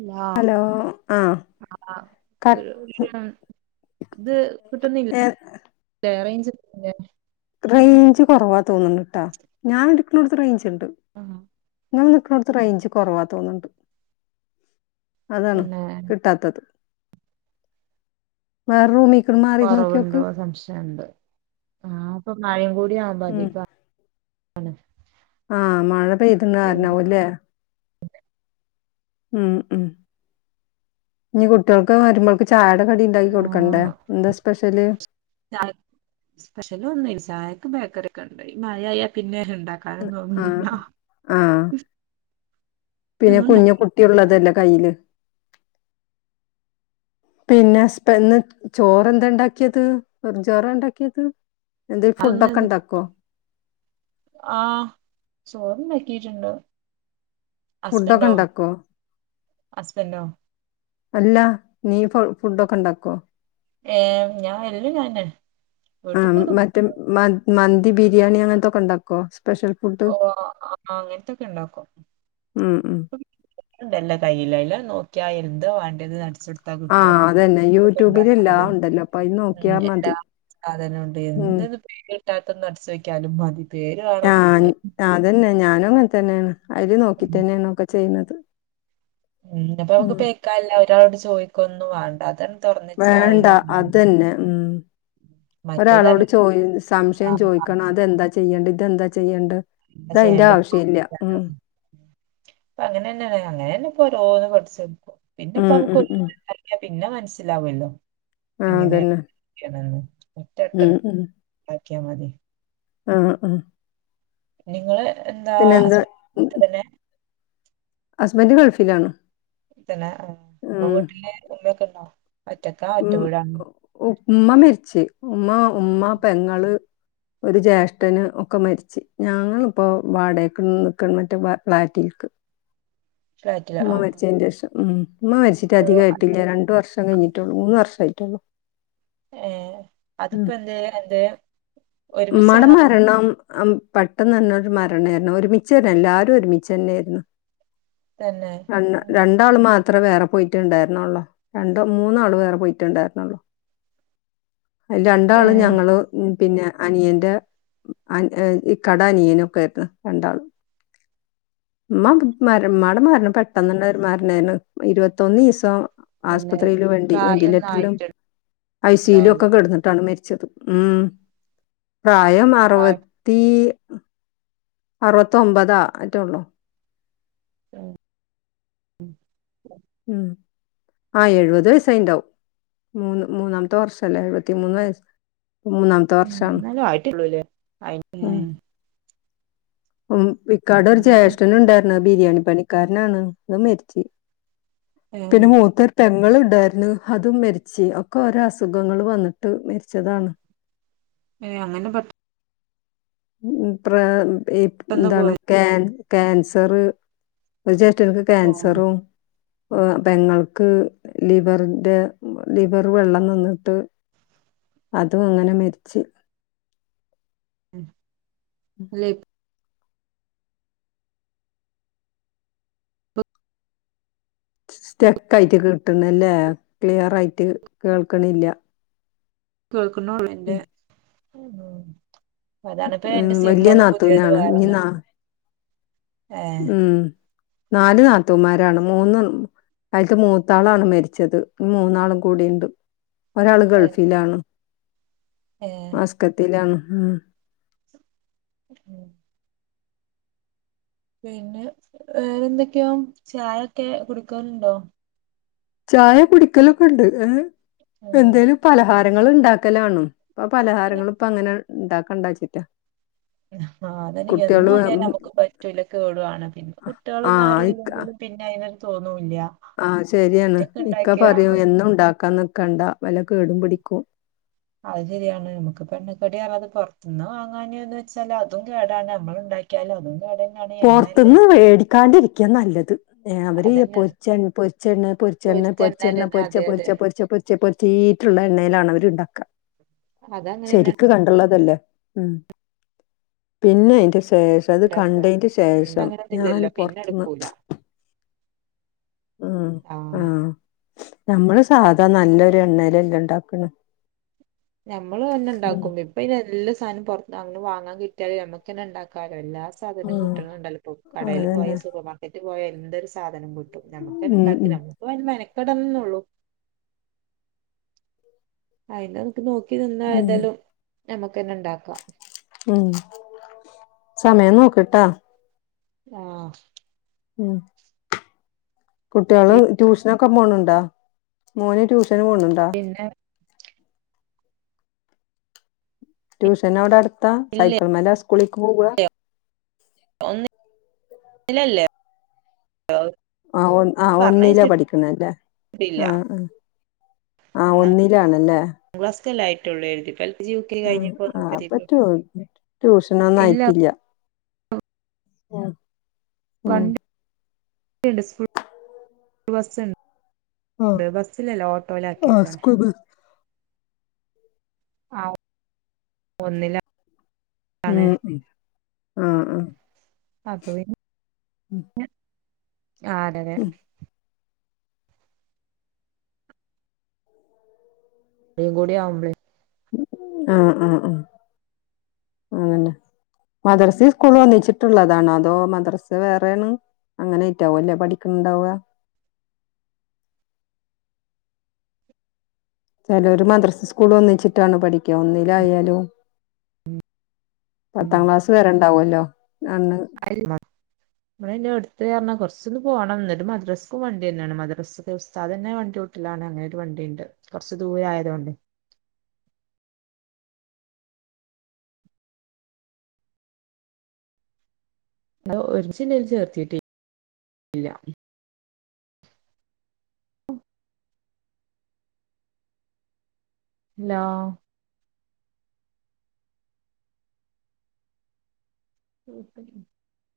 ഇല്ലാ ഹലോ ആഹ് കട്ട് ഇത് കിട്ടുന്നില്ല റേഞ്ചില്ലേ റേഞ്ച് കുറവാ തോന്നുന്നുണ്ട്ട്ടാ ഞാൻ ഇരിക്കുന്നിടത്ത് റേഞ്ച് ഉണ്ട് ആഹ് ങ്ങൾ നിക്ക്ണോട്ത്ത് റേഞ്ച് കൊറവാ തോന്ന്ണ്ട്. അതാണ് പിന്നെ കിട്ടാത്തത്. വേറൂമി കൊറവുണ്ടോ സംശയംണ്ട്. ന്നാപ്പൊ മയേം കൂ ഉം [unintelligible] ആഹ് മഴ പെയ്ത്ണ കാരണാവൂലെ? ഉം ഉം ഇനി കുട്ട്യേൾക്ക് വരുമ്പോൾക്ക് ചാട കടി ണ്ടാക്കി കൊടുക്കണ്ടേ, ആഹ് എന്താ സ്പെഷ്യല്? സ്പെഷല ഒന്ന് സായക്ക് ബേക്കറി ണ്ട മഴയാ പിന്നെ ഉണ്ടാക്കാനും ആഹ് തോന്നുന്നില്ല ആഹ് പിന്നെ കുഞ്ഞു ഒന്നുണ്ടാക്കി കുട്ടിയള്ളതല്ലേ കയ്യില് പിന്നെന്ന് ചോറ് എന്താ ഉണ്ടാക്കിയത് വെറ ചോറ ഉണ്ടാക്കിയത് എന്തേ ഫുഡൊക്കെ ഉണ്ടാക്കോ ആഹ ചോറന്നെ ിയിട്ടുണ്ട്ോ ഫുഡൊക്കെ ഇണ്ടാക്കോ ഹസ്ബൻഡോ അല്ല നീ ഫ ഫുഡൊക്കെ ഉണ്ടാക്കോ ഏഹ് ഞാൻ എല്ലാം ഞാന് ആ വീട്ട്ത്തതും മറ്റേ മ മ ബിരിയാണി അങ്ങനത്തൊക്കെ ഉണ്ടാക്കോ സ്പെഷ്യൽ ഫുഡ്? ഓ ആ അങ്ങനത്തൊക്കെ ഉണ്ടാക്കോ ഉം ഉം ണ്ടല്ല കയ്യില്ലല്ല നോക്കിയന്തോ വേണ്ടത് അടിച്ചൊടുത്താ കിട്ടും ആഹ അതന്നെ ഒക്കെണ്ടാ യൂട്യൂബിൽ എല്ലാം ഉണ്ടല്ലോ അപ്പൊ അ നോക്കിയാ മതി സാധനമുണ്ട് ഉം എന്തന്നും പേര് കിട്ടാത്തന്ന് അടച്ച വെക്കാലും മതി പേര് കാേണം അതന്നെ ഞാനും അങ്ങനെ തന്നെയാണ് അതില് നോക്കിട്ട് തന്നെയാണ ഒക്കെ ചെയ്യുന്നത് ഉ അപ്പൊ നക്ക് ഉം പേക്കല്ല ഒരാളോട് ചോദിക്കൊന്നും വേണ്ട അത വേണ്ട അതന്നെ ഉ മറ്റേത് ഒരാളോട് അങ്ങനെ ചോയി സംശയം ചോദിക്കണം അതെന്താ ചെയ്യണ്ട ഇതെന്താ ചെയ്യണ്ട് ചെയ്യണ്ട അപ്പ അങ്ങനെന്ന അങ്ങനെന്നെ ഓരോന്ന് കൊറച്ച് പിന്നെ ഇപ്പ ഉം ഉം ഉം നമക്ക്റ പിന്നെ മനസ്സിലാാവല്ലോ ആഹ് അതന്നെ എങ്ങനെയാണ് ഉം ഉം മുക്ക മതി ആഹ ആഹ നിങ്ങള് എന്താസ്ബന് തന്നെ ഹസ്ബൻഡറ് കൾഫിലാണ്ോ ഇതന്നെ ആ അപ്പൊ വീട്ടില് ഉമ്മക്കണ്ടോ ഉം ഉമ്മ മരിച്ച് ഉമ്മ ഉമ്മ പെങ്ങ ഒരു ജ്യേഷ്ഠന് ഒക്കെ മരിച്ച്ു ഞങ്ങിപ്പോൊ വാടകക്ക് നിക്കണം മറ്റേ ഫ്ളാറ്റിൽ ക്ക് ഫ്ലാറ്റിലാ ഉമ്മ ആഹ് മരിച്ചതിന് ആഹ് ശേഷം ഉം ഉമ്മ മരിച്ചിട്ട് ഓ അത് അധികമായിട്ടില്ല രണ്ടു വർഷം കഴിഞ്ഞിട്ടുള്ളൂ മൂന്ന് വർഷം ആട്ടുള്ളു ഏർ അത്പ്പ എന്ത് എന്ത് മട മരണം പെട്ടെന്ന് തന്നെരു മരണായിരുന്നു ഒരുമിച്ച തന്ന എല്ലാരും ഒരുമിച്ച തന്നെ ആായിരുന്നു തന്നെ ര ഉം രണ്ടാള മാ അത്ര വേറെ പോയിട്ടുണ്ടായിരുന്നള്ളോ രണ്ട മൂന്നാള് വേറെ പോയിട്ടുണ്ടായിരുന്നള്ളോ അ രണ്ടാള്ും ഏഹ് ഞങ്ങള് പിന്നെ അനിയന്റെ ഈ കട അനിയനൊക്കൊയിരുന്നു രണ്ടാൾ ഉ മമ്മടെ മരണം പെട്ടന്ന് തന്നെ മരണായിരുന്നു ഇരുപത്തൊന്ന്ു ദിവസം പിന്നെ ആസ്പത്രിയില വണ്ട പ്രായൊന്നും വെന്റിലേറ്ററിലും ഐ സയിലും ആയിട്ടുണ്ടാവില്ല ഒക്കെ കിടന്നിട്ടാണ് ഉം പ്രായം പ്രായം അറുപത്തി അറുപത്തൊമ്പതാ അറ്റേ ഉള്ളൂ ഉം ഉ ഉം ആ എഴുപത് വയസ്സയിണ്ടാവും മൂന്ന് മൂന്നാമത്തെ വർഷല്ല എഴുപത്തിമൂന്ന് വയസ് മൂന്നാമത്തെ ഉം വർഷാണ് എന്നാലും ആയിട്ടുള്ളൂല്ലേ അയിന് ഉം ഉം ഇക്കാട ഒരു എന്തായാലും ജ്യേഷ്ഠന് ഉണ്ടായിരുന്ന ബിരിയാണി പണിക്കാരനാണ് അത് മരിച്ച ഏഹ് പിന്നെ മൂത്തർ നിങ്ങളുണ്ടായിരുന്നു അതും മരിച്ച് ഒക്കെ ഒരോ അസുഖങ്ങൾ വന്നിട്ട് മരിച്ചതാണ് ഏ അങ്ങനെ പെട്ട ഉ പെട്ടെന്ന് എന്താണ് പോയത് കാൻസർ എനിക്ക് ഓഹ് ക്യാൻസറും പെങ്ങൾക്ക് ലിവറിന്റെ ലിവർ വെള്ളം നിന്നിട്ട് അതും അങ്ങനെ മരിച്ച് ഉ അല്ലേ സ്റ്റെക്ക് ആയിട്ട് കിട്ടണല്ലേ ക്ലിയർയിട്ട് കേൾക്കണില്ല കേൾക്കണ് ള്ളന്റെ അതാണിപ്പം എന്റെ ഉം, സിം വലിയ ഒന്ന് പുതിയത് നാത്തൂനാണ് ഇനി നാ വേറെൊന്നിട്ട് ആഹ ഉം നാല് നാത്തൂമാരാണ് മൂന്ന് അയിത്ത് മൂത്താളാണ് മരിച്ചത് ഇ മൂന്നാളും കൂടിുണ്ട് ഒരാള് ഏഹ് ഗൾഫിലാണ് ഏഹ് മസ്‌കറ്റിലാണ് ഉ ഉ പിന്നെ വേറെന്തൊക്കെയോ ചായൊക്കെ കുടുക്കുന്നുുണ്ടോ ചായ കുടിക്കലൊക്കൊണ്ട് ഏ ഉം എന്തേലും പലഹാരങ്ങൾ ഉണ്ടാക്കലാണോ ഇപ്പൊ പലഹാരങ്ങൾ ഇപ്പ അങ്ങനെ ഉണ്ടാക്കവെച്ചിട്ടാ അതന്െ എന്നും അറിയാൻ നമുക്ക് പറ്റൂല കേടുാണ് പിന്നെ ആ കുട്ടികളൊന്നും ആരുല്ലെങ്കിലും പിന്നെ അതിന ആഹ ശരിയാണ് ഇക്ക ഉണ്ടാക്കിയ പറയൂ എന്നും ഉണ്ടാക്കാന്ന്ക്കണ്ടാ വില കേടും പിടി ഇിക്കും അത് ശരിയാണ് നമുക്ക് പെണ്ണക്കടടി അറത് പുറത്തുന്ന് വാങ്ങാനന്ന് വെച്ചാല് അതും കേടാണ് നമ്മളണ്ട വയ്കലോ അതും കേടന്നെയാണ് എണ്ണയല്ലേ പുറത്തുന്ന് വേടിക്കാണ്ടിരിക്കയ നല്ലത് അവര് അതന്നെയാണ് പൊരിച്ചെ പൊച്ചെണ്ണ പൊരിച്ചെണ്ണ പൊരിച്ച പൊരിച്ചെണ്ണ എണ്ണയിലന്നെ പൊരിച്ച അതെ അതെ പൊരിച്ച പൊരിച്ച പൊരിച്ച പൊരിച്ച വീട്ടിലുള്ള എണ്ണയിലാണ് അവർ ഉണ്ടാക്കുക [inaudible] അതങ്ങനെന്നെ ശരിക്ക് കണ്ടുള്ളതല്ലേ ഉം പിന്നെ അതിന്റെ ശേഷം അത് ഉണ്ടാക്കുക കണ്ട ഇപ്പ ശേഷം ഞാന് അങ്ങനൊന്നുല്ലല്ലോ പിന്നെ പുൊറത്തന്ന് എടുക്കൂല ഉ ആഹ ആഹ് നമ്മള് സാധാ നല്ലൊരു എണ്ണയിലെല്ലാംണ്ട ക്കണ ഞമ്മള് തന്നെ ഉണ്ടാക്കും ഇപ്പൊ എല്ലാം സാധനം പുറത്ത് അങ്ങനെ വാങ്ങാ കിട്ടിയാലല് നമുക്ക്ന്നെ ഉണ്ടാക്കാാലോ എല്ലാ സധനം ഉം കിട്ട് ഉണ്ടല്ലോ ഇപ്പോ കടയിൽ പോയോ അതന്നെ സൂപ്പർമാർക്കറ്റിൽ പോയോ എന്തൊ ഒരു സാധനം കിട്ട നമ്മുക്കന്ന ഉം ഉണ്ടാക്കി ഉം നമ്മുക്ക് മെനക്കെടന്നന്നള്ളു അയിന്റെ നമുക്ക് നോക്കി നിന്ന ഉം ആയതാലും നമുക്ക് തന്നെ ഉണ്ടാക്കാം ഉ സമയം നോക്കിട്ടാ ആഹ ഉം കുട്ടികള് ട്യൂഷനൊക്കെ പോണണ്ടോ മൂന് ട്യൂഷൻ പോണുണ്ടാ പിന്നെ ട്യൂഷൻ അവിടെ അടുത്താ ഇല്ല സൈക്കിൾ മല സ്കൂളേക്ക് പോവ ഇല്ലല്ലേ ആ ഒ ആ ഒന്നില പറഞ്ഞയച്ചിട്ടില്ല പഠിക്കണല്ലേ ആഹ ആ ആ ഒന്നാം ഒന്നിലാണല്ലേ [unintelligible] ആഹ് കഴിഞ്ഞപ്പോ ആഹ് അപ്പൊ നോക്കല്ല ട്യൂ ട്യൂഷനൊന്നും ഇല്ല അ വണ്ടിണ്ട് സ്കൂൾ ബസ് ഉണ്ട് ഉം ഇത് ബസ്സിലല്ലോ ഓട്ടോയില ആ ആക്കിക്കണേ സ്കൂൾ ബസ് ആ ഒന്നില്ല ഉം ഉ ആഹ ഉഹ അപ്പ പിന്നെ ആ അതെതെ ഉം [unintelligible] ആഹ ഉ [unintelligible] മദ്രസ സ്കൂൾ ഒന്നിച്ചിട്ടുള്ളതാണോ അതോ മദ്രസ വേറൊണ് അങ്ങനൊയിറ്റാവ അല്ലേ പഠിക്കണണ്ടാവ [inaudible] ചില ഒരു മദ്രസ് സ്കൂൾ ഒന്നിച്ചിട്ടാണ് പഠിക്കുക ഒന്നിലായാലും പത്താം ക്ലാസ് വരെണ്ടാവല്ലോ അയി അത് കാരണം കുറച്ചൊന്ന് പോകണം എന്നന്നട്ട് മദ്രസ്സക്കും വണ്ടി തന്നെയാണ് മദ്രസ്ക്കെ ഉസ്ാദ് തന്ന വണ്ടിട്ടലാണ് അങ്ങനെ ഒരു വണ്ടി ണ്ട് കൊറച്ച് ദൂരെയത്കൊണ്ട് അ ഒരുമിച്ചില്ലൽ ചേർത്തിട്ടേല്ല ന [inaudible]